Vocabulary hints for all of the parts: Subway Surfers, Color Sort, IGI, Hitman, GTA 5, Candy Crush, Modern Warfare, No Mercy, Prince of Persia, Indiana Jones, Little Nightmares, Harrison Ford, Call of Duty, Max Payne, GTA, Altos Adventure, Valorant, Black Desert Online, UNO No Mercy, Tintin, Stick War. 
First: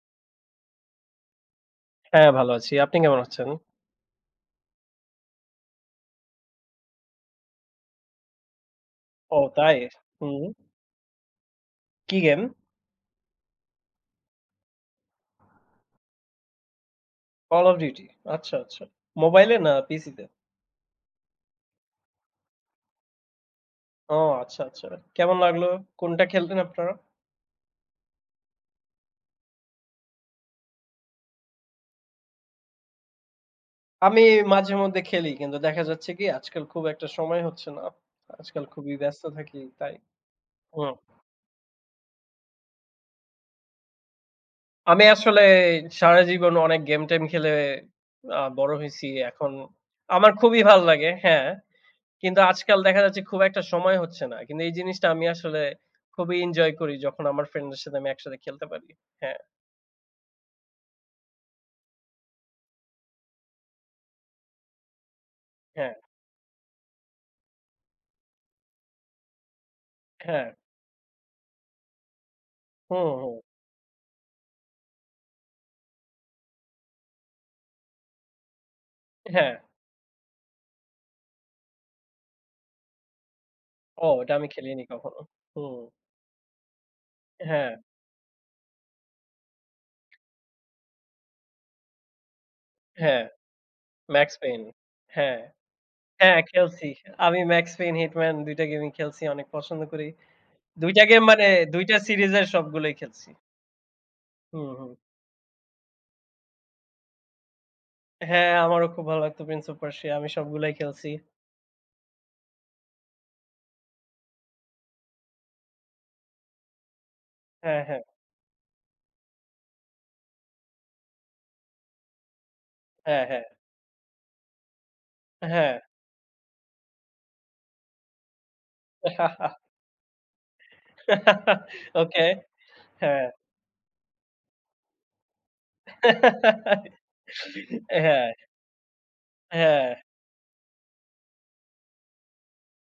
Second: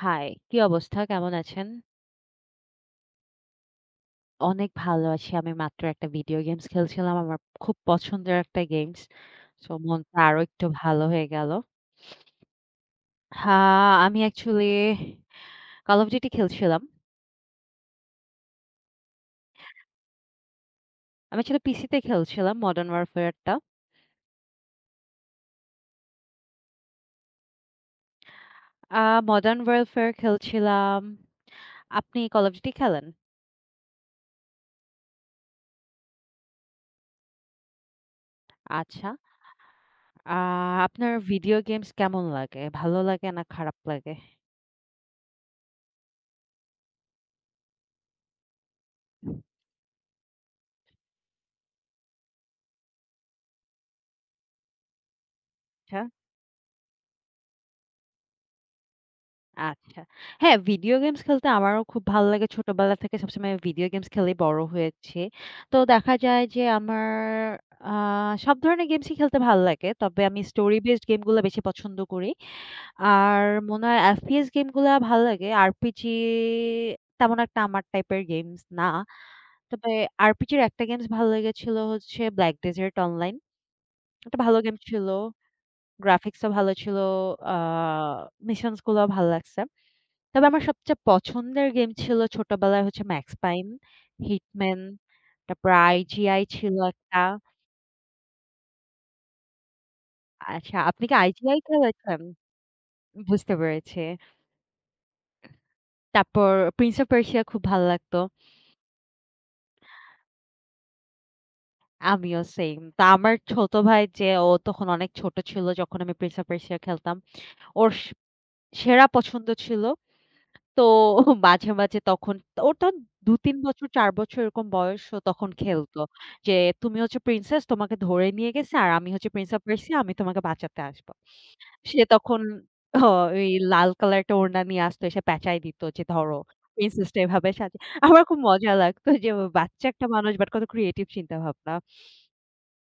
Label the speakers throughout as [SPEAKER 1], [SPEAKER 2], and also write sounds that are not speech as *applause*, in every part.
[SPEAKER 1] High, কি অবস্থা? কেমন আছেন?
[SPEAKER 2] হ্যাঁ, ভালো আছি। আপনি কেমন আছেন?
[SPEAKER 1] অনেক ভালো আছি। আমি মাত্র একটা ভিডিও গেমস খেলছিলাম। আমার খুব পছন্দের একটা গেমস।
[SPEAKER 2] ও
[SPEAKER 1] সো
[SPEAKER 2] তাই?
[SPEAKER 1] মনটা আরো
[SPEAKER 2] হুম।
[SPEAKER 1] একটু ভালো হয়ে গেল।
[SPEAKER 2] কি গেম?
[SPEAKER 1] হ্যাঁ, আমি অ্যাকচুয়ালি Call of Duty খেলছিলাম।
[SPEAKER 2] Call of Duty। আচ্ছা, আচ্ছা। মোবাইলে না পিসিতে?
[SPEAKER 1] আমি আসলে পিসিতে খেলছিলাম Modern Warfare টা।
[SPEAKER 2] ও আচ্ছা, আচ্ছা। কেমন লাগলো? কোনটা খেলতেন আপনারা?
[SPEAKER 1] আ Modern Warfare খেলছিলাম। আপনি Call of Duty খেলেন?
[SPEAKER 2] আমি মাঝে মধ্যে খেলি। কিন্তু দেখা যাচ্ছে কি আজকাল খুব একটা সময় হচ্ছে না। আজকাল খুবই
[SPEAKER 1] আচ্ছা।
[SPEAKER 2] ব্যস্ত থাকি তাই।
[SPEAKER 1] আ
[SPEAKER 2] হুম।
[SPEAKER 1] আপনার ভিডিও গেমস কেমন লাগে? ভালো লাগে না খারাপ লাগে?
[SPEAKER 2] আমি আসলে সারা জীবন অনেক গেম-টেম খেলে বড় হইছি। এখন আমার খুবই ভাল লাগে। হ্যাঁ। কিন্তু আজকাল দেখা যাচ্ছে খুব একটা সময় হচ্ছে না। কিন্তু এই জিনিসটা আমি আসলে
[SPEAKER 1] আচ্ছা।
[SPEAKER 2] খুবই এনজয় করি যখন আমার ফ্রেন্ডদের সাথে আমি একসাথে খেলতে পারি। হ্যাঁ,
[SPEAKER 1] আচ্ছা। হ্যাঁ, ভিডিও গেমস খেলতে আমারও খুব ভালো লাগে। ছোটবেলা থেকে সবসময় ভিডিও গেমস খেলেই বড় হয়েছি। তো
[SPEAKER 2] হ্যাঁ,
[SPEAKER 1] দেখা যায় যে আমার আ সব ধরনের গেমসই খেলতে ভালো লাগে। তবে আমি
[SPEAKER 2] হ্যাঁ।
[SPEAKER 1] স্টোরি বেসড গেমগুলো বেশি পছন্দ করি।
[SPEAKER 2] হুম, হুম।
[SPEAKER 1] আর মনে হয় FPS গেমগুলা ভালো লাগে। RPG তেমন একটা আমার টাইপের গেমস না।
[SPEAKER 2] হ্যাঁ।
[SPEAKER 1] তবে RPG র একটা গেমস ভালো লেগেছিল হচ্ছে 'Black Desert Online'।
[SPEAKER 2] ও এটা
[SPEAKER 1] একটা
[SPEAKER 2] আমি
[SPEAKER 1] ভালো গেম
[SPEAKER 2] খেলিনি
[SPEAKER 1] ছিল।
[SPEAKER 2] কখনো। হুম।
[SPEAKER 1] গ্রাফিক্সও ভালো ছিল। আ
[SPEAKER 2] হ্যাঁ,
[SPEAKER 1] মিশনস গুলাও ভালো লাগছে। তবে আমার সবচেয়ে পছন্দের গেম ছিল ছোটবেলায় হচ্ছে
[SPEAKER 2] হ্যাঁ।
[SPEAKER 1] Max Payne,
[SPEAKER 2] Max Payne।
[SPEAKER 1] Hitman,
[SPEAKER 2] হ্যাঁ,
[SPEAKER 1] তারপর
[SPEAKER 2] হ্যাঁ
[SPEAKER 1] IGI ছিল
[SPEAKER 2] খেলছি।
[SPEAKER 1] একটা।
[SPEAKER 2] আমি Max Payne, Hitman ২ টা গেমই খেলছি। অনেক পছন্দ করি।
[SPEAKER 1] আচ্ছা,
[SPEAKER 2] ২ টা
[SPEAKER 1] আপনি কি
[SPEAKER 2] গেম মানে
[SPEAKER 1] IGI
[SPEAKER 2] ২ টা
[SPEAKER 1] খেলেছেন?
[SPEAKER 2] সিরিজের সবগুলোই খেলছি।
[SPEAKER 1] বুঝতে পেরেছি।
[SPEAKER 2] হুম, হুম।
[SPEAKER 1] তারপর Prince of Persia খুব ভালো লাগতো।
[SPEAKER 2] হ্যাঁ, আমারও খুব ভালো লাগতো Prince of Persia। আমি সবগুলাই খেলছি।
[SPEAKER 1] আমিও সেইম। তো আমার ছোট ভাই যে ও তখন অনেক ছোট ছিল যখন আমি Prince of Persia খেলতাম।
[SPEAKER 2] হ্যাঁ,
[SPEAKER 1] ওর
[SPEAKER 2] হ্যাঁ,
[SPEAKER 1] স সেরা পছন্দ ছিল তো মাঝে, মাঝে তখন ওর তখন
[SPEAKER 2] হ্যাঁ, হ্যাঁ,
[SPEAKER 1] ২-৩ বছর ৪ বছর এরকম বয়স ও তখন
[SPEAKER 2] হ্যাঁ।
[SPEAKER 1] খেলতো। যে তুমি হচ্ছে প্রিন্সেস তোমাকে ধরে নিয়ে গেছে আর আমি হচ্ছে প্রিন্স অফ পার্সিয়া আমি তোমাকে বাঁচাতে আসবো।
[SPEAKER 2] *laughs*
[SPEAKER 1] সে
[SPEAKER 2] ওকে।
[SPEAKER 1] তখন হ
[SPEAKER 2] হ্যাঁ।
[SPEAKER 1] ওই লাল কালার একটা ওড়না নিয়ে আসতো এসে পেঁচায় দিত যে ধরো প্রিন্সেসটা এভাবে সাজে। আমার
[SPEAKER 2] হ্যাঁ,
[SPEAKER 1] খুব মজা লাগতো যে
[SPEAKER 2] হ্যাঁ,
[SPEAKER 1] বাচ্চা একটা মানুষ বাট কত ক্রিয়েটিভ চিন্তা ভাবনা।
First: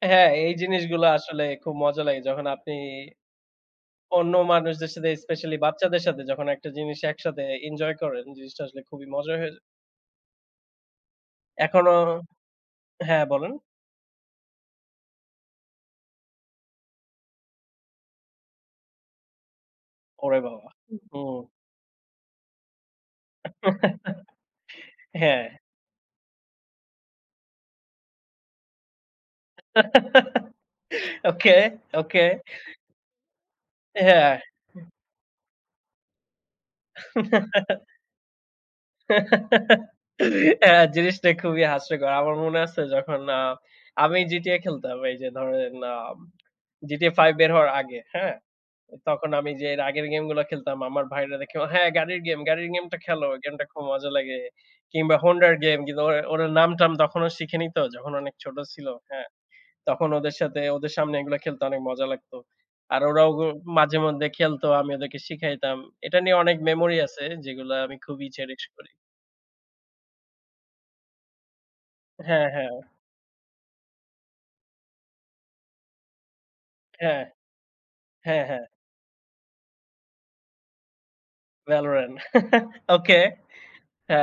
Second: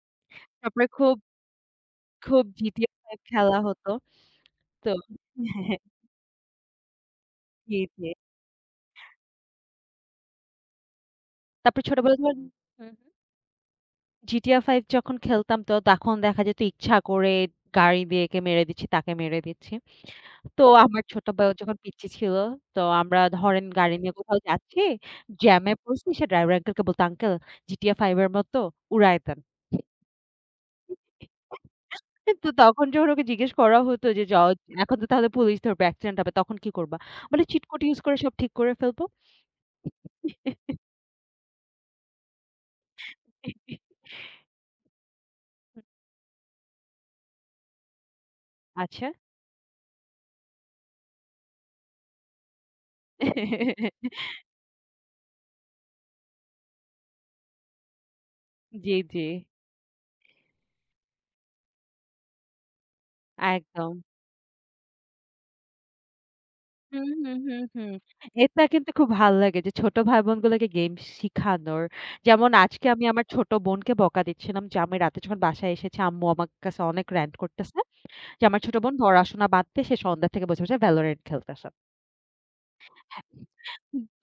[SPEAKER 2] হ্যাঁ, এই
[SPEAKER 1] তারপরে
[SPEAKER 2] জিনিসগুলো
[SPEAKER 1] খুব,
[SPEAKER 2] আসলে খুব মজা লাগে। যখন
[SPEAKER 1] খুব
[SPEAKER 2] আপনি
[SPEAKER 1] GTA টাইপ খেলা হতো।
[SPEAKER 2] অন্য
[SPEAKER 1] তো
[SPEAKER 2] মানুষদের সাথে স্পেশালি
[SPEAKER 1] হ্যাঁ, হ্যাঁ,
[SPEAKER 2] বাচ্চাদের সাথে যখন একটা জিনিস একসাথে
[SPEAKER 1] জি,
[SPEAKER 2] এনজয়
[SPEAKER 1] জি।
[SPEAKER 2] করেন, জিনিসটা আসলে খুবই মজা হয়ে যায়।
[SPEAKER 1] তারপরে
[SPEAKER 2] এখনো
[SPEAKER 1] ছোটবেলায় ধরেন হুম।
[SPEAKER 2] হ্যাঁ, বলেন?
[SPEAKER 1] GTA 5 যখন খেলতাম তো তখন দেখা যেত ইচ্ছা করে গাড়ি দিয়ে একে মেরে দিচ্ছি, তাকে মেরে দিচ্ছি।
[SPEAKER 2] ওরে
[SPEAKER 1] তো
[SPEAKER 2] বাবা!
[SPEAKER 1] আমার ছোট
[SPEAKER 2] হুম।
[SPEAKER 1] ভাইও যখন পিচ্চি ছিল, তো আমরা ধরেন গাড়ি নিয়ে কোথাও যাচ্ছি,
[SPEAKER 2] হ্যাঁ।
[SPEAKER 1] জ্যামে পড়ছি, সে ড্রাইভার আঙ্কেলকে বলতো, "আঙ্কেল GTA 5 এর মতো উড়ায় দেন।" *laughs*
[SPEAKER 2] ওকে, ওকে।
[SPEAKER 1] তো তখন যখন ওকে জিজ্ঞেস করা হতো যে,
[SPEAKER 2] হ্যাঁ।
[SPEAKER 1] " এখন তো তাহলে পুলিশ ধরবে, অ্যাক্সিডেন্ট হবে, তখন কি করবা? বলে, "চিট কোড ইউজ করে সব ঠিক করে ফেলবো।"
[SPEAKER 2] হ্যাঁ, জিনিসটা খুবই হাস্যকর। আমার মনে আছে যখন
[SPEAKER 1] *laughs*
[SPEAKER 2] আমি GTA খেলতাম এই যে ধরেন GTA 5 বের হওয়ার আগে, হ্যাঁ?
[SPEAKER 1] আচ্ছা।
[SPEAKER 2] তখন আমি যে এর আগের গেমগুলা খেলতাম, আমার ভাইরা দেখে, "হ্যাঁ, গাড়ির গেম, গাড়ির গেমটা খেলো। গেমটা খুব মজা লাগে।" কিংবা হোন্ডার গেম কিন্তু ওরা ওরা নাম-টাম তখনও শিখেনি তো, যখন অনেক ছোট ছিল।
[SPEAKER 1] জি, জি।
[SPEAKER 2] হ্যাঁ? তখন ওদের সাথে ওদের সামনে এগুলা খেলতে অনেক মজা লাগতো। আর ওরাও
[SPEAKER 1] একদম।
[SPEAKER 2] মাঝেমধ্যে খেলতো, আমি ওদেরকে শিখাইতাম। এটা নিয়ে অনেক মেমোরি
[SPEAKER 1] হুম,
[SPEAKER 2] আছে
[SPEAKER 1] হুম, হুম,
[SPEAKER 2] যেগুলা
[SPEAKER 1] হুম।
[SPEAKER 2] আমি খুবই চেরিশ
[SPEAKER 1] এটা কিন্তু
[SPEAKER 2] করি।
[SPEAKER 1] খুব ভাল লাগে যে ছোট ভাই-বোনগুলোকে গেম শিখানোর।
[SPEAKER 2] হ্যাঁ,
[SPEAKER 1] যেমন
[SPEAKER 2] হ্যাঁ,
[SPEAKER 1] আজকে আমি আমার ছোট বোনকে বকা দিচ্ছিলাম যে আমি রাতে যখন বাসায় এসেছি আম্মু আমার কাছে অনেক
[SPEAKER 2] হ্যাঁ,
[SPEAKER 1] র‍্যান্ট করতেছে
[SPEAKER 2] হ্যাঁ,
[SPEAKER 1] যে আমার
[SPEAKER 2] হ্যাঁ,
[SPEAKER 1] ছোট বোন পড়াশোনা বাদ দিয়ে সে সন্ধ্যা থেকে বসে Valorant খেলতেছে।
[SPEAKER 2] ভ্যালরেন্ট। *laughs* ওকে।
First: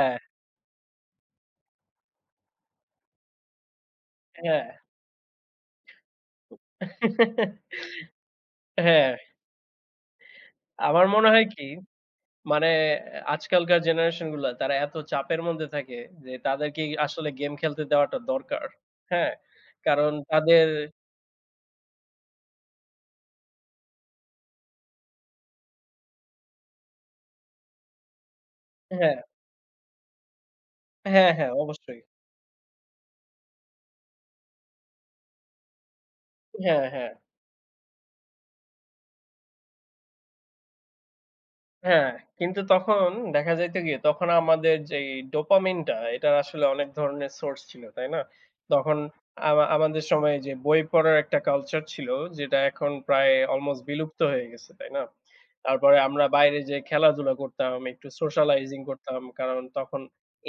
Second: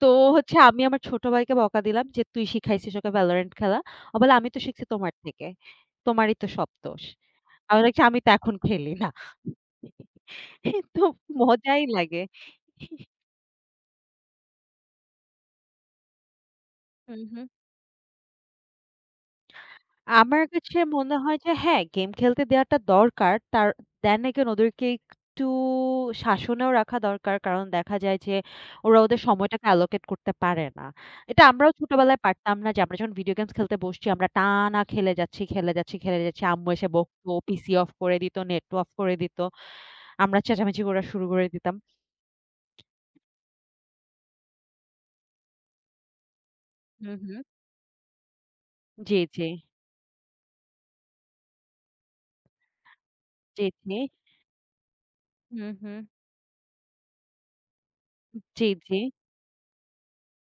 [SPEAKER 1] তো হচ্ছে আমি আমার ছোট ভাইকে বকা দিলাম যে, "তুই শিখাইছিস ওকে Valorant খেলা।" ও বলে, "আমি তো
[SPEAKER 2] হ্যাঁ।
[SPEAKER 1] শিখছি তোমার থেকে। তোমারই তো সব দোষ।"
[SPEAKER 2] *laughs*
[SPEAKER 1] আমি বলছি, "আমি তো এখন খেলি না।"
[SPEAKER 2] হ্যাঁ,
[SPEAKER 1] তো
[SPEAKER 2] আমার মনে হয় কি
[SPEAKER 1] মজাই লাগে।
[SPEAKER 2] মানে আজকালকার জেনারেশন গুলা তারা এত চাপের মধ্যে থাকে যে তাদেরকে
[SPEAKER 1] হুম,
[SPEAKER 2] আসলে
[SPEAKER 1] হুম।
[SPEAKER 2] গেম খেলতে দেওয়াটা দরকার। হ্যাঁ? কারণ
[SPEAKER 1] আমার
[SPEAKER 2] তাদের
[SPEAKER 1] কাছে মনে হয় যে হ্যাঁ, গেম খেলতে দেওয়াটা দরকার। তার then again ওদেরকে একটু শাসনেও রাখা দরকার। কারণ দেখা যায় যে ওরা
[SPEAKER 2] হ্যাঁ,
[SPEAKER 1] ওদের সময়টাকে allocate করতে পারে না।
[SPEAKER 2] হ্যাঁ,
[SPEAKER 1] এটা
[SPEAKER 2] হ্যাঁ
[SPEAKER 1] আমরাও
[SPEAKER 2] অবশ্যই।
[SPEAKER 1] ছোটবেলায় পারতাম না যে আমরা যখন ভিডিও গেমস খেলতে বসছি আমরা টানা খেলে যাচ্ছি, খেলে যাচ্ছি, খেলে যাচ্ছি। আম্মু
[SPEAKER 2] হ্যাঁ,
[SPEAKER 1] এসে
[SPEAKER 2] হ্যাঁ।
[SPEAKER 1] বকতো, পিসি অফ করে দিত, নেট অফ করে দিত। আমরা চেঁচামেচি করা শুরু করে দিতাম।
[SPEAKER 2] হ্যাঁ, কিন্তু তখন দেখা যাইত কি? তখন আমাদের যেই ডোপামিনটা এটার আসলে অনেক
[SPEAKER 1] হুম,
[SPEAKER 2] ধরনের
[SPEAKER 1] হুম।
[SPEAKER 2] সোর্স ছিল, তাই না? তখন
[SPEAKER 1] জি, জি,
[SPEAKER 2] আমাদের সময়ে যে বই পড়ার একটা কালচার ছিল যেটা এখন প্রায়
[SPEAKER 1] জি,
[SPEAKER 2] অলমোস্ট
[SPEAKER 1] জি।
[SPEAKER 2] বিলুপ্ত হয়ে গেছে, তাই না?
[SPEAKER 1] হুম,
[SPEAKER 2] তারপরে
[SPEAKER 1] হুম।
[SPEAKER 2] আমরা বাইরে যেয়ে খেলাধুলা করতাম, একটু
[SPEAKER 1] জি,
[SPEAKER 2] সোশ্যালাইজিং
[SPEAKER 1] জি,
[SPEAKER 2] করতাম। কারণ তখন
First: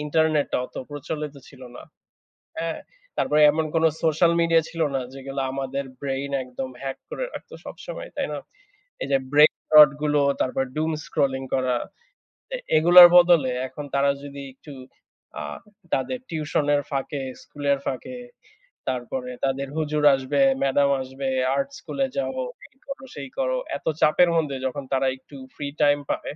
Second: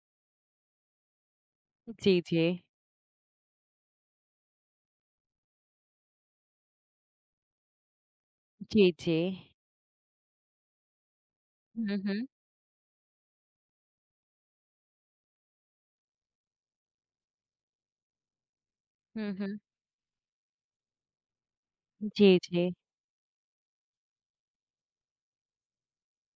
[SPEAKER 2] ইন্টারনেটটা অত প্রচলিত ছিল না।
[SPEAKER 1] জি, জি,
[SPEAKER 2] হ্যাঁ? তারপরে এমন কোন সোশ্যাল মিডিয়া ছিল না যেগুলো আমাদের ব্রেইন একদম হ্যাক করে রাখতো সবসময়, তাই না?
[SPEAKER 1] জি,
[SPEAKER 2] এই
[SPEAKER 1] জি।
[SPEAKER 2] যে ব্রেইন রট গুলো তারপর doom scrolling করা।
[SPEAKER 1] হুম, হুম,
[SPEAKER 2] এগুলোর বদলে এখন তারা যদি একটু আ তাদের টিউশনের ফাঁকে, স্কুলের ফাঁকে,
[SPEAKER 1] হুম,
[SPEAKER 2] তারপরে
[SPEAKER 1] হুম।
[SPEAKER 2] তাদের হুজুর আসবে, ম্যাডাম আসবে, আর্ট স্কুলে
[SPEAKER 1] জি,
[SPEAKER 2] যাও,
[SPEAKER 1] জি।
[SPEAKER 2] এই করো, সেই করো। এত চাপের মধ্যে যখন তারা একটু ফ্রি টাইম পায়,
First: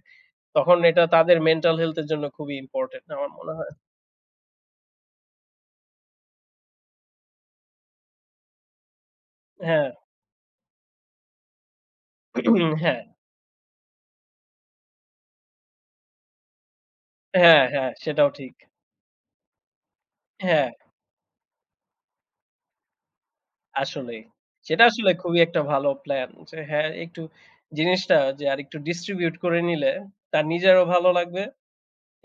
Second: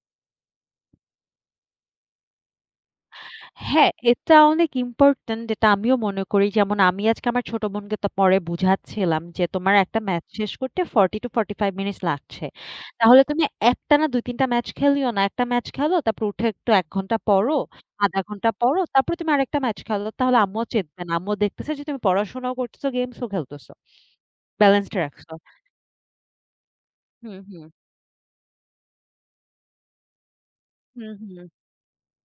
[SPEAKER 2] তখন এটা তাদের মেন্টাল হেলথ এর জন্য খুবই ইম্পোর্টেন্ট আমার মনে হয়।
[SPEAKER 1] হ্যাঁ, এটা অনেক ইম্পোর্টেন্ট যেটা আমিও মনে করি। যেমন আমি আজকে আমার ছোট বোনকে তো পরে বুঝাচ্ছিলাম যে, "তোমার
[SPEAKER 2] হ্যাঁ,
[SPEAKER 1] একটা ম্যাচ শেষ করতে 40-45 মিনিটস লাগছে।
[SPEAKER 2] *clears throat* হ্যাঁ,
[SPEAKER 1] তাহলে তুমি একটানা ২-৩ টা ম্যাচ খেলিও না। একটা ম্যাচ খেলো, তারপর উঠে একটু ১ ঘন্টা পড়ো,
[SPEAKER 2] হ্যাঁ, হ্যাঁ,
[SPEAKER 1] ০.৫
[SPEAKER 2] সেটাও
[SPEAKER 1] ঘন্টা
[SPEAKER 2] ঠিক।
[SPEAKER 1] পড়ো, তারপরে তুমি আরেকটা ম্যাচ খেলো। তাহলে আম্মুও
[SPEAKER 2] হ্যাঁ,
[SPEAKER 1] চেতবে না। আম্মুও দেখতেছে যে তুমি পড়াশোনাও করতেছো, গেমসও খেলতেছো।
[SPEAKER 2] আসলেই। সেটা
[SPEAKER 1] ব্যালেন্সড
[SPEAKER 2] আসলে
[SPEAKER 1] রাখছো।"
[SPEAKER 2] খুবই একটা ভালো প্ল্যান যে হ্যাঁ, একটু
[SPEAKER 1] হুম, হুম।
[SPEAKER 2] জিনিসটা যে আরেকটু ডিস্ট্রিবিউট করে নিলে তার নিজেরও ভালো
[SPEAKER 1] হুম, হুম।
[SPEAKER 2] লাগবে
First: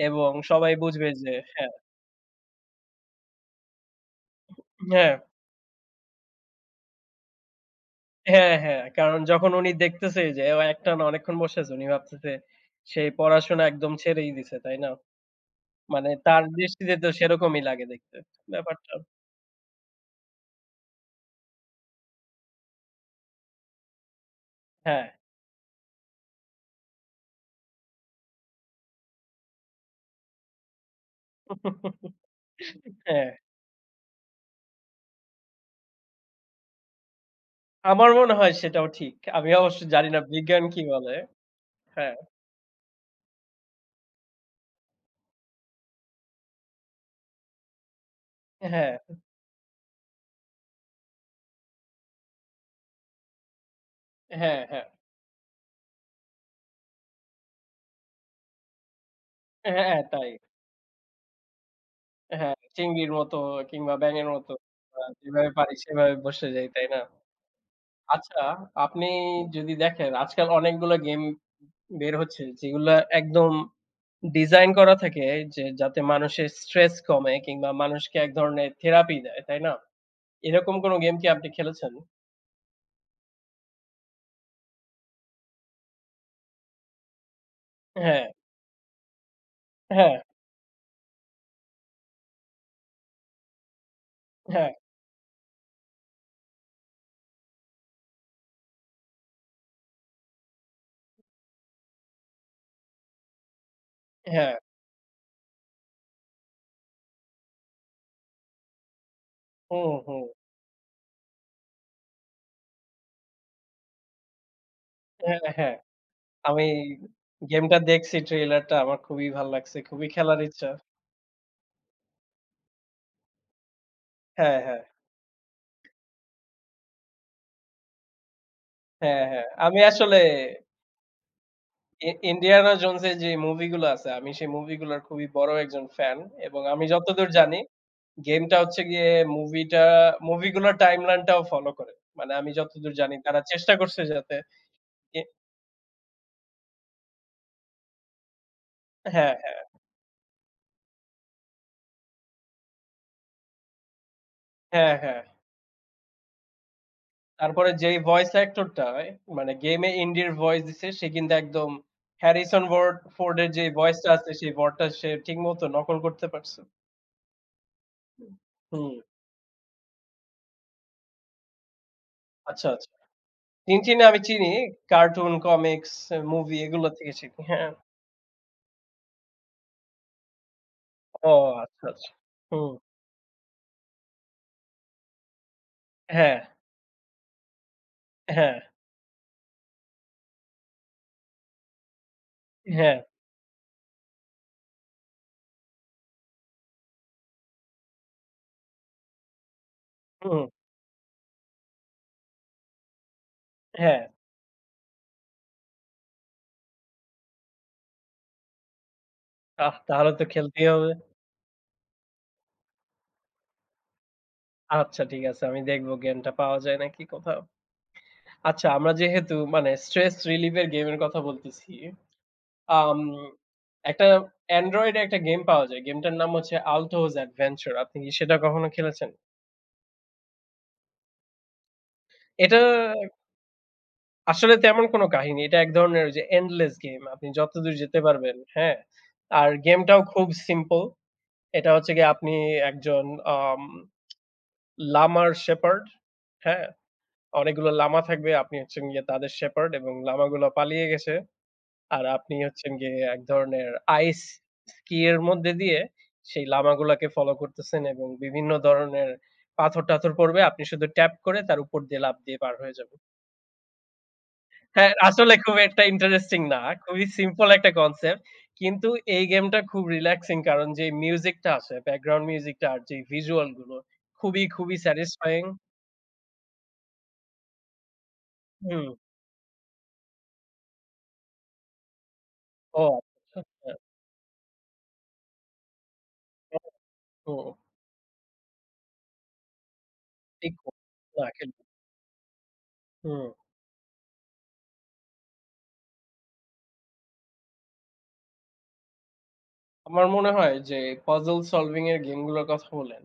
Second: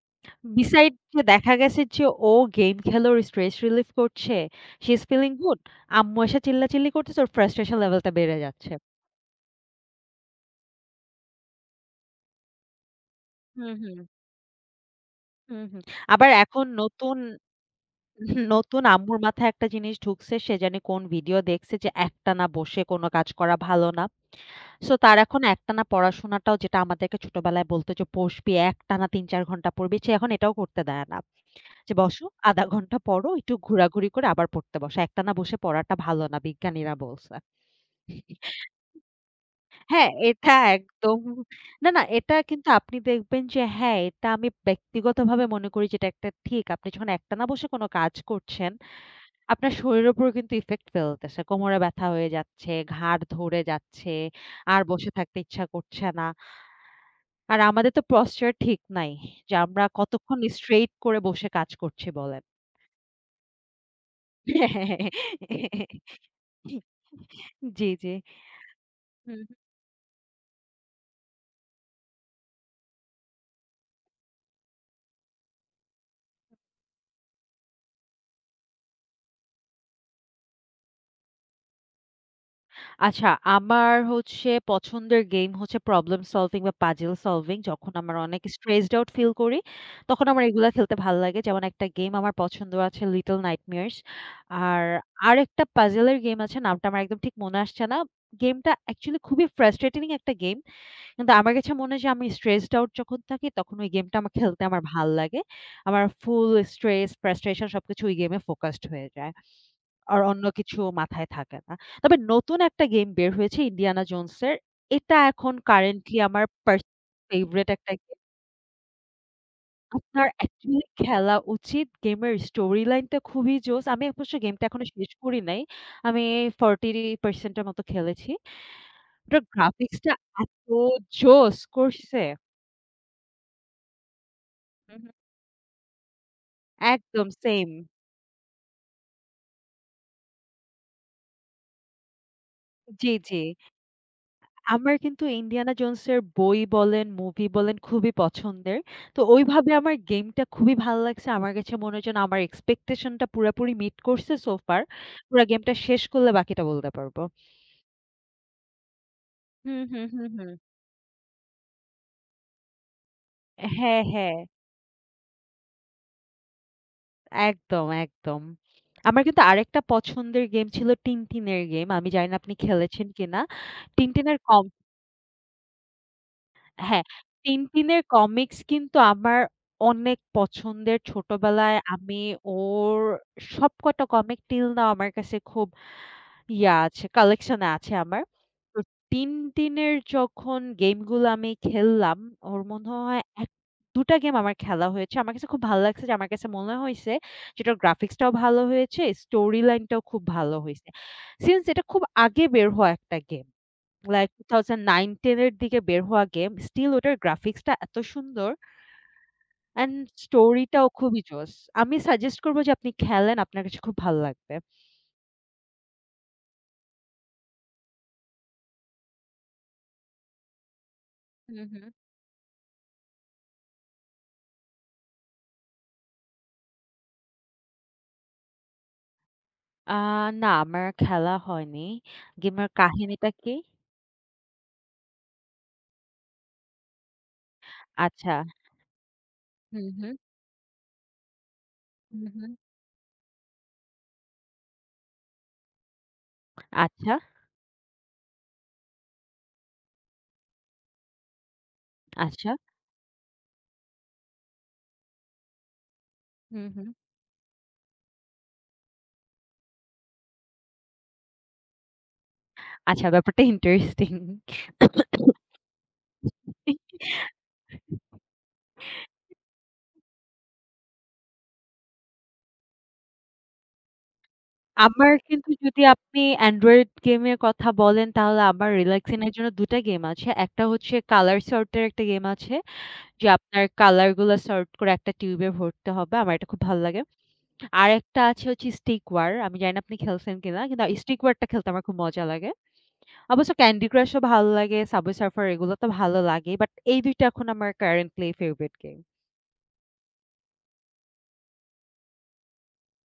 [SPEAKER 2] এবং সবাই
[SPEAKER 1] Besides
[SPEAKER 2] বুঝবে
[SPEAKER 1] যে
[SPEAKER 2] যে
[SPEAKER 1] দেখা
[SPEAKER 2] হ্যাঁ,
[SPEAKER 1] গেছে যে ও গেম খেলে ওর স্ট্রেস রিলিফ করছে, শি ইজ
[SPEAKER 2] হ্যাঁ,
[SPEAKER 1] ফিলিং গুড। আম্মু এসে চিল্লাচিল্লি করতেছে, ওর frustration লেভেলটা বেড়ে
[SPEAKER 2] হ্যাঁ,
[SPEAKER 1] যাচ্ছে।
[SPEAKER 2] হ্যাঁ। কারণ যখন উনি দেখতেছে যে ও একটানা অনেকক্ষণ বসে আছে উনি ভাবতেছে সে পড়াশোনা
[SPEAKER 1] হুম,
[SPEAKER 2] একদম
[SPEAKER 1] হুম।
[SPEAKER 2] ছেড়েই দিছে, তাই না?
[SPEAKER 1] হুম, হুম।
[SPEAKER 2] মানে
[SPEAKER 1] আবার
[SPEAKER 2] তার
[SPEAKER 1] এখন
[SPEAKER 2] দৃষ্টিতে তো
[SPEAKER 1] নতুন
[SPEAKER 2] সেরকমই লাগে দেখতে।
[SPEAKER 1] *laughs* নতুন
[SPEAKER 2] ব্যাপারটা
[SPEAKER 1] আম্মুর মাথায় একটা জিনিস ঢুকছে, সে জানি কোন ভিডিও দেখছে যে একটানা বসে কোন কাজ করা ভালো না। সো
[SPEAKER 2] হ্যাঁ।
[SPEAKER 1] তার এখন একটানা পড়াশোনাটাও যেটা আমাদেরকে ছোটবেলায় বলতো যে বসবি একটানা ৩-৪ ঘন্টা পড়বি, সে এখন এটাও করতে দেয় না। যে বসো, ০.৫ ঘন্টা পড়ো,
[SPEAKER 2] হ্যাঁ,
[SPEAKER 1] একটু ঘোরাঘুরি করে আবার পড়তে বসো। একটানা বসে পড়াটা ভালো না, বিজ্ঞানীরা বলছে।
[SPEAKER 2] আমার মনে হয় সেটাও ঠিক। আমি অবশ্য জানি
[SPEAKER 1] হ্যাঁ,
[SPEAKER 2] না
[SPEAKER 1] এটা
[SPEAKER 2] বিজ্ঞান কি বলে।
[SPEAKER 1] একদম না, না
[SPEAKER 2] হ্যাঁ,
[SPEAKER 1] এটা কিন্তু আপনি দেখবেন যে হ্যাঁ, এটা আমি ব্যক্তিগতভাবে মনে করি যে এটা একটা ঠিক। আপনি যখন একটানা বসে কোনো কাজ করছেন,
[SPEAKER 2] হ্যাঁ,
[SPEAKER 1] আপনার শরীরের উপর কিন্তু ইফেক্ট ফেলতেছে। কোমরে ব্যথা হয়ে যাচ্ছে, ঘাড় ধরে যাচ্ছে,
[SPEAKER 2] হ্যাঁ, হ্যাঁ।
[SPEAKER 1] আর বসে থাকতে ইচ্ছা করছে না। আর আমাদের তো posture ঠিক নাই। যে
[SPEAKER 2] হ্যাঁ,
[SPEAKER 1] আমরা
[SPEAKER 2] হ্যাঁ, তাই।
[SPEAKER 1] কতক্ষণ স্ট্রেইট করে বসে কাজ করছি বলেন।
[SPEAKER 2] হ্যাঁ, চিংড়ির মতো কিংবা ব্যাঙের মতো যেভাবে পারি সেভাবে
[SPEAKER 1] *laughs*
[SPEAKER 2] বসে যাই, তাই না?
[SPEAKER 1] জি, জি।
[SPEAKER 2] আচ্ছা, আপনি
[SPEAKER 1] হুম।
[SPEAKER 2] যদি দেখেন আজকাল অনেকগুলো গেম বের হচ্ছে যেগুলা একদম ডিজাইন করা থাকে যে যাতে মানুষের স্ট্রেস কমে কিংবা মানুষকে এক ধরনের থেরাপি দেয়, তাই না? এরকম কোন গেম কি আপনি খেলেছেন?
[SPEAKER 1] আচ্ছা, আমার হচ্ছে পছন্দের গেম হচ্ছে প্রবলেম সলভিং বা পাজল সলভিং। যখন আমার
[SPEAKER 2] হ্যাঁ,
[SPEAKER 1] অনেক স্ট্রেসড আউট ফিল করি,
[SPEAKER 2] হ্যাঁ,
[SPEAKER 1] তখন আমার এগুলা খেলতে ভাল লাগে। যেমন একটা গেম আমার পছন্দ আছে 'লিটল নাইটমেয়ারস'।
[SPEAKER 2] হ্যাঁ,
[SPEAKER 1] আর আরেকটা পাজলের গেম আছে, নামটা আমার একদম ঠিক মনে আসছে না। গেমটা অ্যাকচুয়ালি খুবই ফ্রাস্ট্রেটিং একটা গেম। কিন্তু আমার কাছে মনে হয় যে আমি স্ট্রেসড আউট যখন থাকি, তখন ওই গেমটা আমার
[SPEAKER 2] হ্যাঁ।
[SPEAKER 1] খেলতে আমার ভাল লাগে। আমার ফুল স্ট্রেস, ফ্রাস্ট্রেশন সবকিছু ওই গেমে ফোকাসড হয়ে যায়।
[SPEAKER 2] হুম,
[SPEAKER 1] আর
[SPEAKER 2] হুম।
[SPEAKER 1] অন্য কিছু মাথায় থাকে না। তবে নতুন একটা গেম বের হয়েছে 'ইন্ডিয়ানা জোনস' এর। এটা
[SPEAKER 2] হ্যাঁ,
[SPEAKER 1] এখন
[SPEAKER 2] হ্যাঁ।
[SPEAKER 1] কারেন্টলি আমার
[SPEAKER 2] আমি
[SPEAKER 1] ফেভারাইট
[SPEAKER 2] গেমটা
[SPEAKER 1] একটা গেম।
[SPEAKER 2] দেখছি ট্রেইলারটা আমার খুবই ভাল লাগছে। খুবই
[SPEAKER 1] আপনার
[SPEAKER 2] খেলার ইচ্ছা।
[SPEAKER 1] অ্যাকচুয়ালি খেলা উচিত। গেমের স্টোরি লাইনটা খুবই জোস। আমি অবশ্য
[SPEAKER 2] হ্যাঁ,
[SPEAKER 1] গেমটা
[SPEAKER 2] হ্যাঁ।
[SPEAKER 1] এখনো শেষ করি নাই। আমি 40% এর মতো খেলেছি।
[SPEAKER 2] হ্যাঁ,
[SPEAKER 1] ওটার
[SPEAKER 2] হ্যাঁ। আমি
[SPEAKER 1] গ্রাফিক্সটা
[SPEAKER 2] আসলে
[SPEAKER 1] এত জোস করছে।
[SPEAKER 2] ইন্ডিয়ানা জোনস এর যে মুভিগুলো আছে, আমি সেই মুভিগুলোর
[SPEAKER 1] হুম, হুম।
[SPEAKER 2] খুবই বড় একজন ফ্যান এবং আমি
[SPEAKER 1] একদম
[SPEAKER 2] যতদূর জানি
[SPEAKER 1] সেইম।
[SPEAKER 2] গেমটা হচ্ছে গিয়ে মুভিটা মুভিগুলোর টাইমলাইনটাও ফলো করে। মানে আমি যতদূর
[SPEAKER 1] জি,
[SPEAKER 2] জানি
[SPEAKER 1] জি।
[SPEAKER 2] তারা চেষ্টা করছে যাতে
[SPEAKER 1] আমার
[SPEAKER 2] এ
[SPEAKER 1] কিন্তু 'ইন্ডিয়ানা জোনস' এর বই বলেন, মুভি বলেন খুবই পছন্দের। তো
[SPEAKER 2] হ্যাঁ, হ্যাঁ,
[SPEAKER 1] ওইভাবে আমার গেমটা খুবই ভাল লাগছে। আমার কাছে মনে হয় যেন আমার এক্সপেকটেশন টা পুরাপুরি মিট করছে সো ফার।
[SPEAKER 2] হ্যাঁ, হ্যাঁ।
[SPEAKER 1] পুরা গেমটা শেষ করলে বাকিটা বলতে পারব।
[SPEAKER 2] তারপরে যেই ভয়েস অ্যাক্টরটা মানে
[SPEAKER 1] হুম,
[SPEAKER 2] গেমে
[SPEAKER 1] হুম, হুম,
[SPEAKER 2] ইন্ডির
[SPEAKER 1] হুম।
[SPEAKER 2] ভয়েস দিছে সে কিন্তু একদম হ্যারিসন বোর্ড ফোর্ড এর যে
[SPEAKER 1] হ্যাঁ,
[SPEAKER 2] ভয়েসটা আছে
[SPEAKER 1] হ্যাঁ।
[SPEAKER 2] সেই ভয়েসটা সে ঠিকমতো নকল করতে পারছে।
[SPEAKER 1] একদম, একদম।
[SPEAKER 2] হুম,
[SPEAKER 1] আমার কিন্তু আরেকটা পছন্দের গেম ছিল 'টিনটিনের' গেম। আমি জানি না আপনি
[SPEAKER 2] আচ্ছা, আচ্ছা।
[SPEAKER 1] খেলেছেন কিনা?
[SPEAKER 2] টিনটিন আমি
[SPEAKER 1] 'টিনটিনের'
[SPEAKER 2] চিনি।
[SPEAKER 1] কম
[SPEAKER 2] কার্টুন, কমিক্স, এ মুভি এগুলো
[SPEAKER 1] হ্যাঁ,
[SPEAKER 2] থেকে চিনি। হ্যাঁ।
[SPEAKER 1] টিনটিনের কমিক্স কিন্তু আমার অনেক পছন্দের।
[SPEAKER 2] ও
[SPEAKER 1] ছোটবেলায়
[SPEAKER 2] আচ্ছা, আচ্ছা।
[SPEAKER 1] আমি
[SPEAKER 2] হুম।
[SPEAKER 1] ওর সবকটা কমিক till now আমার কাছে খুব
[SPEAKER 2] হ্যাঁ,
[SPEAKER 1] ইয়া আছে, কালেকশন এ আছে আমার।
[SPEAKER 2] হ্যাঁ,
[SPEAKER 1] তো টিনটিনের যখন গেমগুলো আমি খেললাম, ওর মনে
[SPEAKER 2] হ্যাঁ।
[SPEAKER 1] হয় ১-২ টা গেম আমার খেলা হয়েছে। আমার কাছে খুব ভালো লাগছে যে আমার কাছে মনে হইছে যে এটার গ্রাফিক্সটাও ভালো হয়েছে, স্টোরি লাইনটাও খুব
[SPEAKER 2] হুম,
[SPEAKER 1] ভালো হইছে। সিন্স এটা খুব আগে বের হওয়া একটা গেম।
[SPEAKER 2] হ্যাঁ।
[SPEAKER 1] লাইক 2009-10 এর দিকে বের হওয়া গেম, স্টিল ওটার গ্রাফিক্সটা এত সুন্দর
[SPEAKER 2] আহ!
[SPEAKER 1] অ্যান্ড
[SPEAKER 2] তাহলে তো খেলতেই
[SPEAKER 1] স্টোরিটাও
[SPEAKER 2] হবে।
[SPEAKER 1] খুবই জোস। আমি সাজেস্ট করব যে আপনি খেলেন, আপনার কাছে খুব ভালো লাগবে।
[SPEAKER 2] আচ্ছা ঠিক আছে। আমি দেখব গেমটা পাওয়া যায় নাকি কোথাও। আচ্ছা আমরা যেহেতু মানে স্ট্রেস রিলিভ এর গেমের কথা
[SPEAKER 1] হুম,
[SPEAKER 2] বলতেছি।
[SPEAKER 1] হুম।
[SPEAKER 2] আম একটা অ্যান্ড্রয়েডে একটা গেম পাওয়া যায়। গেমটার নাম হচ্ছে Altos Adventure। আপনি কি সেটা কখনো খেলেছেন?
[SPEAKER 1] আ না আমার খেলা হয়নি।
[SPEAKER 2] এটা
[SPEAKER 1] গেমের কাহিনীটা কি?
[SPEAKER 2] আসলে তেমন কোনো কাহিনী। এটা এক ধরনের ওই যে endless গেম। আপনি যতদূর যেতে
[SPEAKER 1] আচ্ছা।
[SPEAKER 2] পারবেন, হ্যাঁ? আর
[SPEAKER 1] হুম,
[SPEAKER 2] গেমটাও
[SPEAKER 1] হুম।
[SPEAKER 2] খুব সিম্পল। এটা হচ্ছে গিয়ে
[SPEAKER 1] হুম,
[SPEAKER 2] আপনি
[SPEAKER 1] হুম।
[SPEAKER 2] একজন আম লামার শেপার্ড, হ্যাঁ?
[SPEAKER 1] আচ্ছা,
[SPEAKER 2] অনেকগুলো লামা থাকবে। আপনি হচ্ছেন গিয়ে তাদের শেপার্ড এবং লামাগুলো পালিয়ে গেছে। আর আপনি
[SPEAKER 1] আচ্ছা।
[SPEAKER 2] হচ্ছেন গিয়ে এক ধরনের আইস স্কি এর মধ্যে দিয়ে সেই
[SPEAKER 1] হুম, হুম।
[SPEAKER 2] লামাগুলাকে ফলো করতেছেন এবং বিভিন্ন ধরনের পাথর-টাথর পড়বে। আপনি শুধু ট্যাপ করে তার উপর দিয়ে লাফ দিয়ে পার হয়ে যাবেন।
[SPEAKER 1] আচ্ছা ব্যাপারটা ইন্টারেস্টিং।
[SPEAKER 2] হ্যাঁ, আসলে খুব একটা ইন্টারেস্টিং না। খুবই সিম্পল একটা কনসেপ্ট। কিন্তু এই গেমটা খুব রিল্যাক্সিং কারণ যে মিউজিকটা আসে, ব্যাকগ্রাউন্ড মিউজিকটা আর যে ভিজুয়াল গুলো খুবই, খুবই
[SPEAKER 1] আমার
[SPEAKER 2] স্যাটিসফাইং।
[SPEAKER 1] কিন্তু যদি আপনি অ্যান্ড্রয়েড গেমের কথা বলেন, তাহলে আমার
[SPEAKER 2] হুম।
[SPEAKER 1] রিল্যাক্সিং এর জন্য ২ টা গেম আছে। একটা হচ্ছে কালার সর্ট এর একটা গেম আছে।
[SPEAKER 2] ও
[SPEAKER 1] যে
[SPEAKER 2] আচ্ছা,
[SPEAKER 1] আপনার
[SPEAKER 2] আচ্ছা।
[SPEAKER 1] কালার গুলা সর্ট করে একটা টিউবে ভরতে হবে। আমার এটা খুব ভালো লাগে।
[SPEAKER 2] হুম।
[SPEAKER 1] আরেকটা আছে হচ্ছে স্টিক ওয়ার। আমি জানি না আপনি খেলছেন
[SPEAKER 2] ঠিক।
[SPEAKER 1] কিনা? কিন্তু স্টিক
[SPEAKER 2] না
[SPEAKER 1] ওয়ার টা
[SPEAKER 2] খেলবো।
[SPEAKER 1] খেলতে আমার খুব মজা লাগে।
[SPEAKER 2] হুম।
[SPEAKER 1] অবশ্য ক্যান্ডি ক্রাশ ও ভালো লাগে, সাবওয়ে সার্ফার এগুলো তো ভালো লাগেই। বাট এই ২ টা এখন আমার কারেন্টলি ফেভারিট গেম।
[SPEAKER 2] আমার মনে হয় যে puzzle solving এর গেমগুলোর কথা বললেন,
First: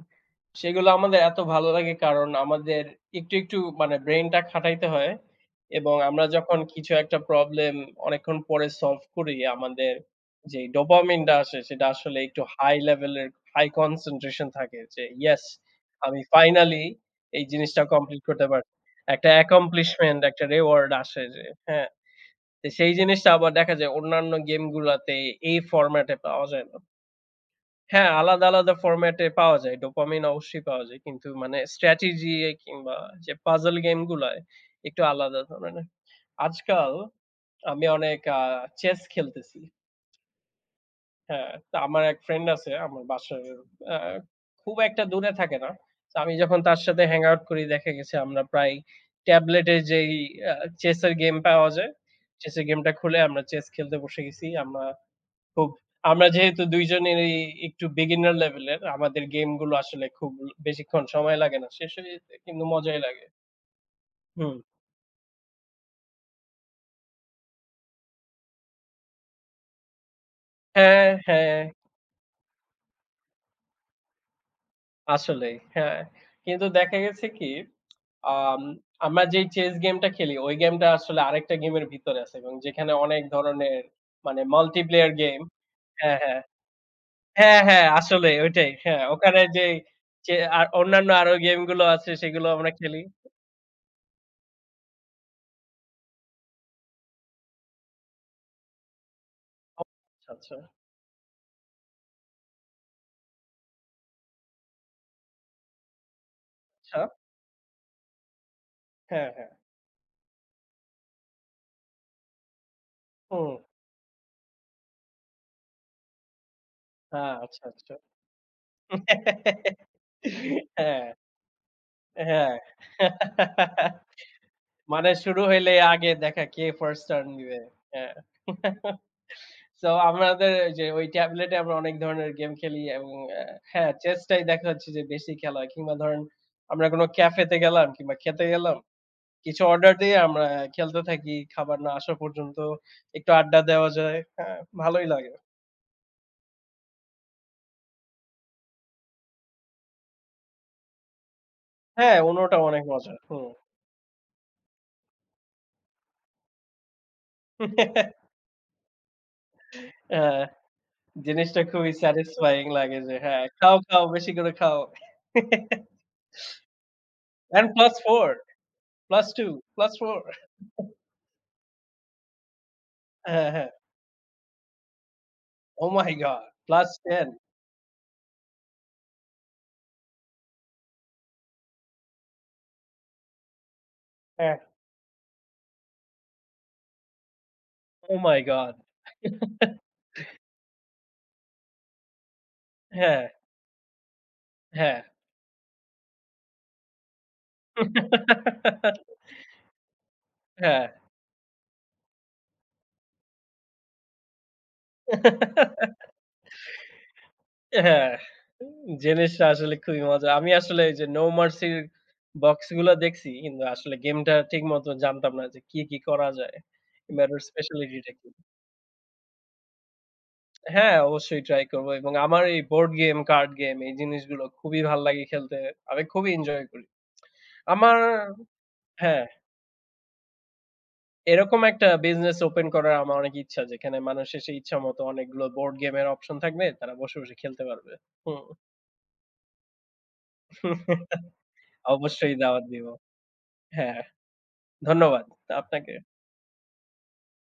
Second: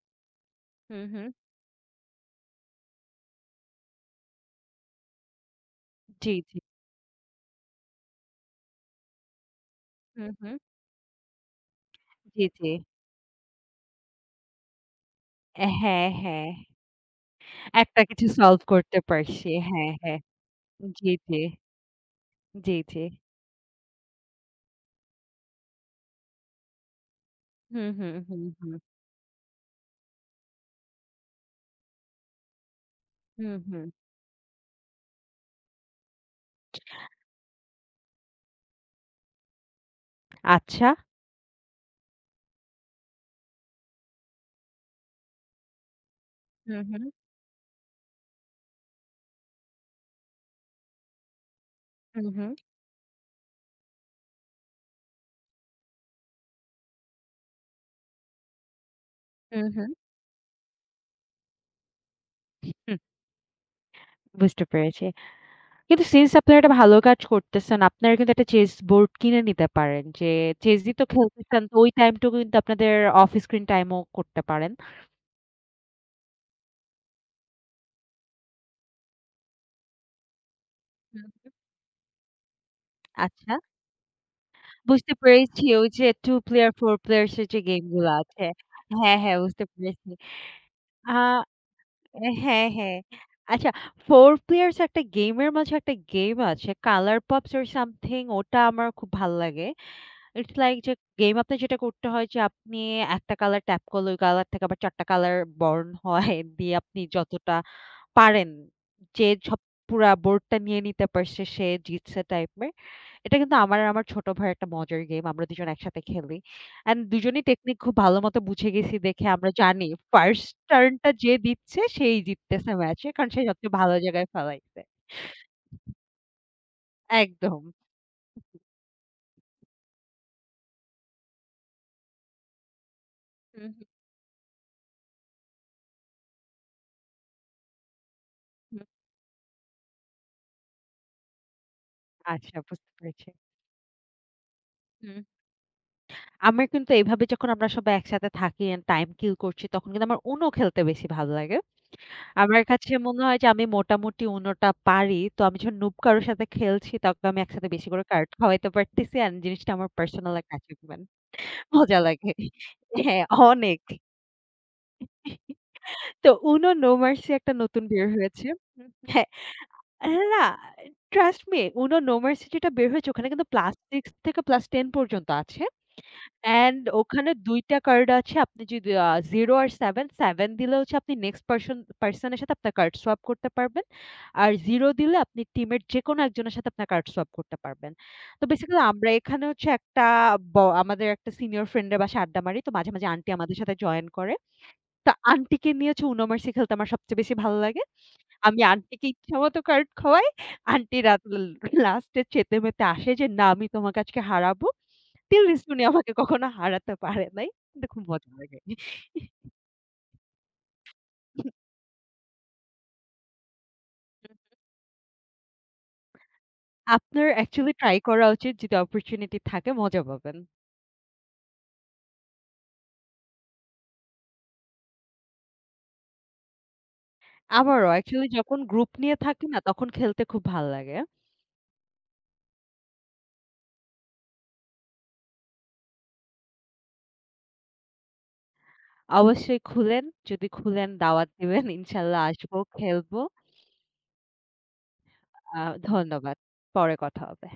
[SPEAKER 2] সেগুলো
[SPEAKER 1] হুম,
[SPEAKER 2] আমাদের
[SPEAKER 1] হুম।
[SPEAKER 2] এত ভালো লাগে কারণ আমাদের একটু, একটু মানে ব্রেইনটা খাটাইতে হয় এবং আমরা
[SPEAKER 1] জি, জি।
[SPEAKER 2] যখন কিছু একটা প্রবলেম অনেকক্ষণ পরে সলভ করি, আমাদের
[SPEAKER 1] হুম, হুম।
[SPEAKER 2] যে ডোপামিনটা আসে সেটা আসলে একটু
[SPEAKER 1] জি, জি।
[SPEAKER 2] হাই লেভেলের হাই কনসেনট্রেশন থাকে যে, "ইয়েস!
[SPEAKER 1] হ্যাঁ,
[SPEAKER 2] আমি
[SPEAKER 1] হ্যাঁ।
[SPEAKER 2] ফাইনালি এই জিনিসটা
[SPEAKER 1] একটা
[SPEAKER 2] কমপ্লিট
[SPEAKER 1] কিছু
[SPEAKER 2] করতে
[SPEAKER 1] সলভ
[SPEAKER 2] পারছি।"
[SPEAKER 1] করতে
[SPEAKER 2] একটা
[SPEAKER 1] পারছি। হ্যাঁ, হ্যাঁ।
[SPEAKER 2] accomplishment, একটা রিওয়ার্ড
[SPEAKER 1] জি,
[SPEAKER 2] আসে
[SPEAKER 1] জি,
[SPEAKER 2] যে, হ্যাঁ? তো
[SPEAKER 1] জি,
[SPEAKER 2] সেই
[SPEAKER 1] জি।
[SPEAKER 2] জিনিসটা আবার দেখা যায় অন্যান্য গেমগুলাতে এই ফরম্যাটে পাওয়া যায় না।
[SPEAKER 1] হুম,
[SPEAKER 2] হ্যাঁ,
[SPEAKER 1] হুম, হুম,
[SPEAKER 2] আলাদা,
[SPEAKER 1] হুম,
[SPEAKER 2] আলাদা ফরম্যাটে পাওয়া যায়। ডোপামিন অবশ্যই পাওয়া যায়। কিন্তু মানে স্ট্র্যাটেজি কিংবা যে
[SPEAKER 1] হুম,
[SPEAKER 2] পাজল
[SPEAKER 1] হুম।
[SPEAKER 2] গেম গুলায় একটু আলাদা ধরনের। আজকাল আমি অনেক চেস খেলতেছি।
[SPEAKER 1] আচ্ছা।
[SPEAKER 2] হ্যাঁ, তো আমার এক ফ্রেন্ড আছে আমার বাসার আ খুব একটা দূরে থাকে না। তো আমি যখন তার
[SPEAKER 1] হুম,
[SPEAKER 2] সাথে
[SPEAKER 1] হুম,
[SPEAKER 2] হ্যাং আউট করি দেখা গেছে আমরা প্রায় ট্যাবলেটে যেই আ চেসের গেম পাওয়া যায়,
[SPEAKER 1] হুম, হুম,
[SPEAKER 2] চেসের গেমটা খুলে আমরা চেস খেলতে বসে গেছি। আমরা খুব আমরা যেহেতু দুইজনেরই একটু beginner level এর, আমাদের
[SPEAKER 1] হুম,
[SPEAKER 2] গেমগুলো
[SPEAKER 1] হুম,
[SPEAKER 2] আসলে খুব বেশিক্ষণ সময় লাগে না। শেষ হয়ে যেতে কিন্তু
[SPEAKER 1] হুম।
[SPEAKER 2] মজাই লাগে। হুম।
[SPEAKER 1] বুঝতে পেরেছি। কিন্তু সিন্স আপনারা একটা ভালো কাজ করতেছেন, আপনারা কিন্তু একটা চেস বোর্ড কিনে নিতে পারেন। যে চেসই তো
[SPEAKER 2] হ্যাঁ, হ্যাঁ,
[SPEAKER 1] খেলতেছেন তো ওই টাইমটুকু কিন্তু আপনাদের অফ স্ক্রিন টাইম ও করতে পারেন।
[SPEAKER 2] আসলেই। হ্যাঁ। কিন্তু দেখা গেছে কি, আম আমরা যেই চেস গেমটা খেলি, ওই গেমটা আসলে
[SPEAKER 1] হুম,
[SPEAKER 2] আরেকটা গেমের ভিতরে আছে এবং যেখানে অনেক
[SPEAKER 1] আচ্ছা।
[SPEAKER 2] ধরনের মানে multiplayer
[SPEAKER 1] বুঝতে
[SPEAKER 2] গেম।
[SPEAKER 1] পেরেছি ওই যে
[SPEAKER 2] হ্যাঁ,
[SPEAKER 1] 2
[SPEAKER 2] হ্যাঁ।
[SPEAKER 1] প্লেয়ার 4 প্লেয়ার্স এর যে
[SPEAKER 2] হ্যাঁ,
[SPEAKER 1] গেম
[SPEAKER 2] হ্যাঁ,
[SPEAKER 1] গুলো
[SPEAKER 2] আসলেই
[SPEAKER 1] আছে।
[SPEAKER 2] ওইটাই। হ্যাঁ,
[SPEAKER 1] হ্যাঁ, হ্যাঁ
[SPEAKER 2] ওখানে
[SPEAKER 1] বুঝতে
[SPEAKER 2] যেই
[SPEAKER 1] পেরেছি।
[SPEAKER 2] যে আর অন্যান্য
[SPEAKER 1] আ
[SPEAKER 2] আরো গেমগুলো আছে
[SPEAKER 1] অ্যা
[SPEAKER 2] সেগুলো
[SPEAKER 1] হ্যাঁ,
[SPEAKER 2] আমরা
[SPEAKER 1] হ্যাঁ।
[SPEAKER 2] খেলি।
[SPEAKER 1] আচ্ছা 4 Players একটা গেমের মাঝে একটা গেম আছে কালার পপস অর সামথিং ওটা আমার খুব ভাল লাগে।
[SPEAKER 2] ও আচ্ছা,
[SPEAKER 1] ইটস
[SPEAKER 2] আচ্ছা।
[SPEAKER 1] লাইক যে গেম আপনার যেটা করতে হয় যে আপনি একটা কালার ট্যাপ করলে ওই কালার থেকে আবার ৪ টা কালার বর্ণ হয় দিয়ে আপনি
[SPEAKER 2] আচ্ছা।
[SPEAKER 1] যতটা পারেন যে
[SPEAKER 2] হ্যাঁ, হ্যাঁ।
[SPEAKER 1] সব পুরা বোর্ডটা নিয়ে নিতে পারছে সে জিতছে টাইপের। এটা
[SPEAKER 2] হুম।
[SPEAKER 1] কিন্তু আমার আর আমার ছোট ভাইয়ের একটা মজার গেম। আমরা দুজন একসাথে খেলি। অ্যান্ড
[SPEAKER 2] হ্যাঁ,
[SPEAKER 1] দুজনেই
[SPEAKER 2] আচ্ছা,
[SPEAKER 1] টেকনিক খুব
[SPEAKER 2] আচ্ছা।
[SPEAKER 1] ভালো মতো বুঝে গেছি দেখে আমরা জানি ফার্স্ট
[SPEAKER 2] হ্যাঁ,
[SPEAKER 1] টার্নটা যে দিচ্ছে সেই
[SPEAKER 2] হ্যাঁ।
[SPEAKER 1] জিততেছে ম্যাচে। কারণ সে সবচেয়ে ভালো জায়গায় ফেলাইছে।
[SPEAKER 2] মানে শুরু হইলে আগে দেখা কে ফার্স্ট টার্ন নিবে।
[SPEAKER 1] একদম।
[SPEAKER 2] হ্যাঁ। সো আমাদের ওই যে ওই ট্যাবলেটে আমরা অনেক ধরনের গেম খেলি এবং
[SPEAKER 1] হুম, হুম,
[SPEAKER 2] হ্যাঁ, চেসটাই দেখা যাচ্ছে যে বেশি খেলা হয়। কিংবা ধরেন আমরা কোনো ক্যাফেতে গেলাম কিংবা খেতে গেলাম।
[SPEAKER 1] হুম।
[SPEAKER 2] কিছু অর্ডার দিয়ে আমরা খেলতে থাকি। খাবার না আসা পর্যন্ত
[SPEAKER 1] আচ্ছা বুঝতে
[SPEAKER 2] একটু
[SPEAKER 1] পেরেছি।
[SPEAKER 2] আড্ডা দেওয়া যায়। হ্যাঁ, ভালোই
[SPEAKER 1] হুম।
[SPEAKER 2] লাগে।
[SPEAKER 1] আমার কিন্তু এভাবে যখন আমরা সবাই একসাথে থাকি অ্যান্ড টাইম কিল করছি তখন কিন্তু আমার UNO খেলতে বেশি ভালো লাগে।
[SPEAKER 2] হ্যাঁ, অন্যটা
[SPEAKER 1] আমার
[SPEAKER 2] অনেক
[SPEAKER 1] কাছে
[SPEAKER 2] মজা।
[SPEAKER 1] মনে হয় যে
[SPEAKER 2] হুম।
[SPEAKER 1] আমি মোটামুটি UNO টা পারি। তো আমি যখন নুব কারো সাথে খেলছি তাকে আমি একসাথে বেশি করে কার্ড
[SPEAKER 2] *laughs*
[SPEAKER 1] খাওয়াইতে পারতেছি অ্যান্ড জিনিসটা আমার পার্সোনাল
[SPEAKER 2] হ্যাঁ।
[SPEAKER 1] একটা অ্যাচিভমেন্ট।
[SPEAKER 2] জিনিসটা খুবই
[SPEAKER 1] মজা লাগে।
[SPEAKER 2] স্যাটিসফাইং লাগে যে
[SPEAKER 1] হ্যাঁ,
[SPEAKER 2] হ্যাঁ, খাও,
[SPEAKER 1] অনেক।
[SPEAKER 2] খাও বেশি করে খাও।
[SPEAKER 1] তো UNO No Mercy একটা
[SPEAKER 2] And
[SPEAKER 1] নতুন বের
[SPEAKER 2] +4,
[SPEAKER 1] হয়েছে। হুম, হ্যাঁ।
[SPEAKER 2] +2,
[SPEAKER 1] আ
[SPEAKER 2] +4।
[SPEAKER 1] না, trust me UNO No Mercy যেটা বের হয়েছে ওখানে
[SPEAKER 2] হ্যাঁ,
[SPEAKER 1] কিন্তু
[SPEAKER 2] হ্যাঁ।
[SPEAKER 1] ক্লাস 6 থেকে ক্লাস 10 পর্যন্ত আছে।
[SPEAKER 2] Oh my god!
[SPEAKER 1] অ্যান্ড
[SPEAKER 2] +10।
[SPEAKER 1] ওখানে ২ টা কার্ড আছে। আপনি যদি 0 আর 7 দিলে হচ্ছে আপনি নেক্সট পারসন পারসন এর সাথে আপনার কার্ড সোয়াপ করতে পারবেন। আর
[SPEAKER 2] হ্যাঁ,
[SPEAKER 1] 0 দিলে আপনি টিমের যেকোনো একজনের সাথে আপনার কার্ড সোয়াপ করতে পারবেন।
[SPEAKER 2] oh my
[SPEAKER 1] তো
[SPEAKER 2] god!
[SPEAKER 1] বেসিক্যালি আমরা এখানে হচ্ছে একটা ব আমাদের একটা সিনিয়র ফ্রেন্ড এর বাসায় আড্ডা মারি। তো মাঝে, মাঝে
[SPEAKER 2] হ্যাঁ,
[SPEAKER 1] আন্টি আমাদের সাথে জয়েন করে।
[SPEAKER 2] হ্যাঁ।
[SPEAKER 1] তো আন্টিকে নিয়ে হচ্ছে UNO মার্সি খেলতে আমার সবচেয়ে বেশি ভালো লাগে। আমি আন্টিকে ইচ্ছামত কার্ড খাওয়াই।
[SPEAKER 2] হ্যাঁ,
[SPEAKER 1] আন্টি রাত ল লাস্টে চেতেমেতে আসে যে, "না, আমি তোমাকে আজকে হারাবো।" till this উনি আমাকে কখনো হারাতে পারে নাই। কিন্তু খুব
[SPEAKER 2] হ্যাঁ।
[SPEAKER 1] মজা লাগে।
[SPEAKER 2] জিনিসটা আসলে খুবই মজা। আমি আসলে এই যে No Mercy র বক্সগুলা দেখছি কিন্তু আসলে গেমটা ঠিক মতো জানতাম না যে কি, কি করা যায়? বা
[SPEAKER 1] আপনার
[SPEAKER 2] এটার
[SPEAKER 1] অ্যাকচুয়ালি ট্রাই
[SPEAKER 2] স্পেশালিটিটা
[SPEAKER 1] করা
[SPEAKER 2] কি?
[SPEAKER 1] উচিত যদি অপরচুনিটি থাকে মজা পাবেন।
[SPEAKER 2] হ্যাঁ, অবশ্যই ট্রাই করব এবং আমার এই বোর্ড গেম, কার্ড গেম এই জিনিসগুলো খুবই ভাল লাগে খেলতে। আমি খুবই এনজয় করি।
[SPEAKER 1] আমারও
[SPEAKER 2] আমার
[SPEAKER 1] অ্যাকচুয়ালি যখন গ্রুপ নিয়ে
[SPEAKER 2] হ্যাঁ,
[SPEAKER 1] থাকি না তখন খেলতে খুব ভাল লাগে।
[SPEAKER 2] এরকম একটা বিজনেস ওপেন করার আমার অনেক ইচ্ছা যেখানে মানুষ এসে ইচ্ছামত অনেকগুলো বোর্ড গেমের অপশন থাকবে। তারা বসে, বসে খেলতে পারবে। হুম।
[SPEAKER 1] অবশ্যই খুলেন, যদি খুলেন
[SPEAKER 2] *laughs*
[SPEAKER 1] দাওয়াত দিবেন ইনশাল্লাহ
[SPEAKER 2] অবশ্যই
[SPEAKER 1] আসবো,
[SPEAKER 2] দাওয়াত দিব।
[SPEAKER 1] খেলবো।
[SPEAKER 2] হ্যাঁ, ধন্যবাদ
[SPEAKER 1] আ
[SPEAKER 2] আপনাকে।
[SPEAKER 1] ধন্যবাদ। পরে কথা হবে।